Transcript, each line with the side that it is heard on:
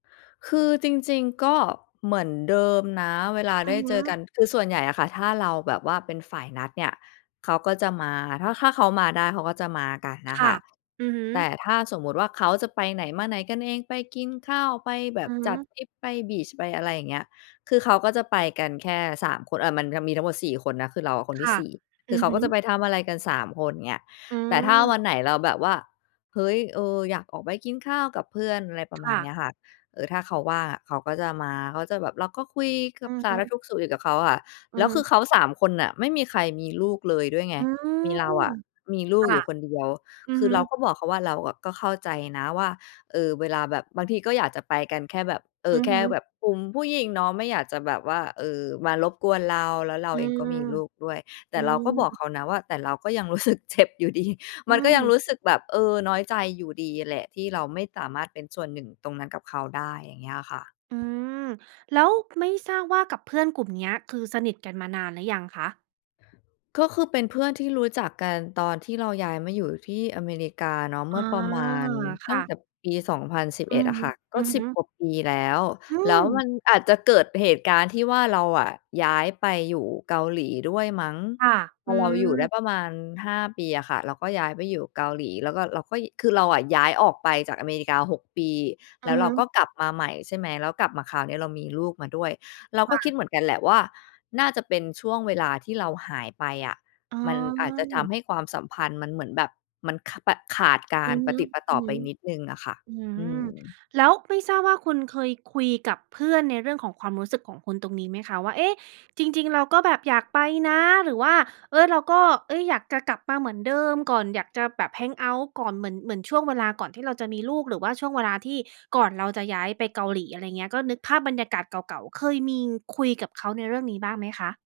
left: คือจริง ๆ ก็เหมือนเดิมนะเวลา
right: อ
left: ไ
right: ื
left: ด้
right: อฮ
left: เจอก
right: ึ
left: ัน คือส่วนใหญ่อะค่ะ ถ้าเราแบบว่าเป็นฝ่ายนัดเนี่ย เขาก็จะมา ถ้า ถ้าเขามาได้เขาก็จะมากัน
right: ค
left: น่ะ
right: ่
left: ค
right: ะ
left: ่ะ
right: อือฮึ
left: แต่ถ้าสมมุติว่าเขาจะไปไหนมาไหนกันเอง ไปกินข้าว ไปแบ
right: อื
left: บ
right: อฮ
left: จัด
right: ึ
left: ทริป ไป บีช ไปอะไรอย่างเงี้ย คือเขาก็จะไปกันแค่ 3 คน อะ มันจะมีทั้งหมด 4 คนนะ คือเราอะคนท
right: ค
left: ี่
right: ่ะ
left: 4 ค
right: อ
left: ือ
right: ื
left: เข
right: อ
left: า
right: ฮ
left: ก็จะ
right: ึ
left: ไปทำอะไรกัน 3 คน เงี้ย
right: อื
left: แต่ถ้า
right: ม
left: วันไหนเราแบบว่า เฮ้ย เออ อยากออกไปกินข้าวกับเพื่อน อะไรประ
right: ค
left: มา
right: ่
left: ณ
right: ะ
left: เนี้ยค่ะ เออ ถ้าเขาว่างอะ เขาก็จะมา เขาจะแบบ เราก็คุยกั
right: อื
left: บ
right: อ
left: ส
right: ฮ
left: าร
right: ึ
left: ทุกข์สุกดิบกับเขาอะ
right: อื
left: แล้วคื
right: ม
left: อเขา 3 คนน่ะ ไม่มีใครมีลูกเลยด้วยไง
right: อื
left: มี
right: ม
left: เราอะมีลู
right: ค
left: ก
right: ่
left: อย
right: ะ
left: ู่คนเดียว
right: อือ
left: คื
right: ฮ
left: อ
right: ึ
left: เราก็บอกเขาว่า เราอะก็เข้าใจนะว่า เออ เวลาแบบ บางทีก็อยากจะไปกันแค่แบบ เอ่
right: อื
left: อ
right: อ
left: แค
right: ฮ
left: ่
right: ึ
left: แบบกลุ่มผู้หญิงเนาะ ไม่อยากจะแบบว่า เออ มารบกวนเรา แล้วเรา
right: อื
left: เองก็
right: ม
left: มีลูกด้วย แต
right: อื
left: ่เราก็บอก
right: ม
left: เขานะว่า แต่เราก็ยัง รู้สึกเจ็บอยู่ดี
right: อ
left: ม
right: ื
left: ันก็ยัง
right: ม
left: รู้สึกแบบ เออ น้อยใจอยู่ดีแหละ ที่เราไม่สามารถเป็นส่วน 1 ตรงนั้นกับเขาได้ อย่างเงี้ยอะค่ะ
right: อืม แล้วไม่ทราบว่ากับเพื่อนกลุ่มเนี้ย คือสนิทกันมานานหรือยังคะ?
left: ก็คือเป็นเพื่อนที่รู้จักกันตอนที่เราย้ายมาอยู่ที่อเมริกาเนาะ เ
right: อ
left: ม
right: ๋
left: ื
right: อ
left: ่อประมาณ
right: ค
left: ต
right: ่
left: ั้ง
right: ะ
left: แต่ปี สองพันสิบ
right: อื
left: เอ็ด
right: อ
left: อะ
right: ฮ
left: ค
right: ึ
left: ่ะ
right: อ
left: ก็
right: ือ
left: ส
right: ฮ
left: ิบ
right: ึ
left: กว่าปีแล้ว
right: อื
left: แล้วม
right: ม
left: ันอาจจะเกิดเหตุการณ์ที่ว่า เราอะย้ายไปอยู่เกาหลีด้วยมั้ง
right: ค่ะ
left: พ
right: อ
left: อ
right: ื
left: เราอยู่ได้
right: ม
left: ประมาณ 5 ปีอะค่ะ เราก็ย้ายไปอยู่เกาหลี แล้วก็เราก็ ย คือเราอะย้ายออกไปจากอเมริกา 6 ปี
right: อื
left: แล้
right: อ
left: วเ
right: ฮ
left: ราก
right: ึ
left: ็กลับมาใหม่ ใช่ไหม แล้วกลับมาคราวนี้เรามีลูกมาด้วย เรา
right: ค
left: ก็
right: ่
left: คิด
right: ะ
left: เหมือนกันแหละว่า น่าจะเป็นช่วงเวลาที่เราหายไปอะ
right: อ๋
left: มันอาจจะทำ
right: อ
left: ให้ความสัมพันธ์มันเหมือนแบบ มัน ข แบบขาดกา
right: อื
left: ร
right: อฮ
left: ปะ
right: ึ
left: ติดปะต่อไปนิดหนึ่งน่ะค่ะ
right: ๆ อื
left: อื
right: ม
left: ม
right: แล้วไม่ทราบว่าคุณเคยคุยกับเพื่อนในเรื่องของความรู้สึกของคุณตรงนี้ไหมคะว่า เอ๊ะ! จริง ๆ เราก็แบบอยากไปนะหรือว่า เออ เราก็ เอ๊ย อยากจะกลับมาเหมือนเดิมก่อนอยากจะแบบ แฮงเอาต์ ก่อน เหมือน เหมือนช่วงเวลาก่อนที่เราจะมีลูก หรือว่าช่วงเวลาที่ก่อนเราจะย้ายไปเกาหลี อะไรอย่างเงี้ย ก็นึกภาพบรรยากาศเก่า ๆ เคยมีคุยกับเขาในเรื่องนี้บ้างไหมคะ?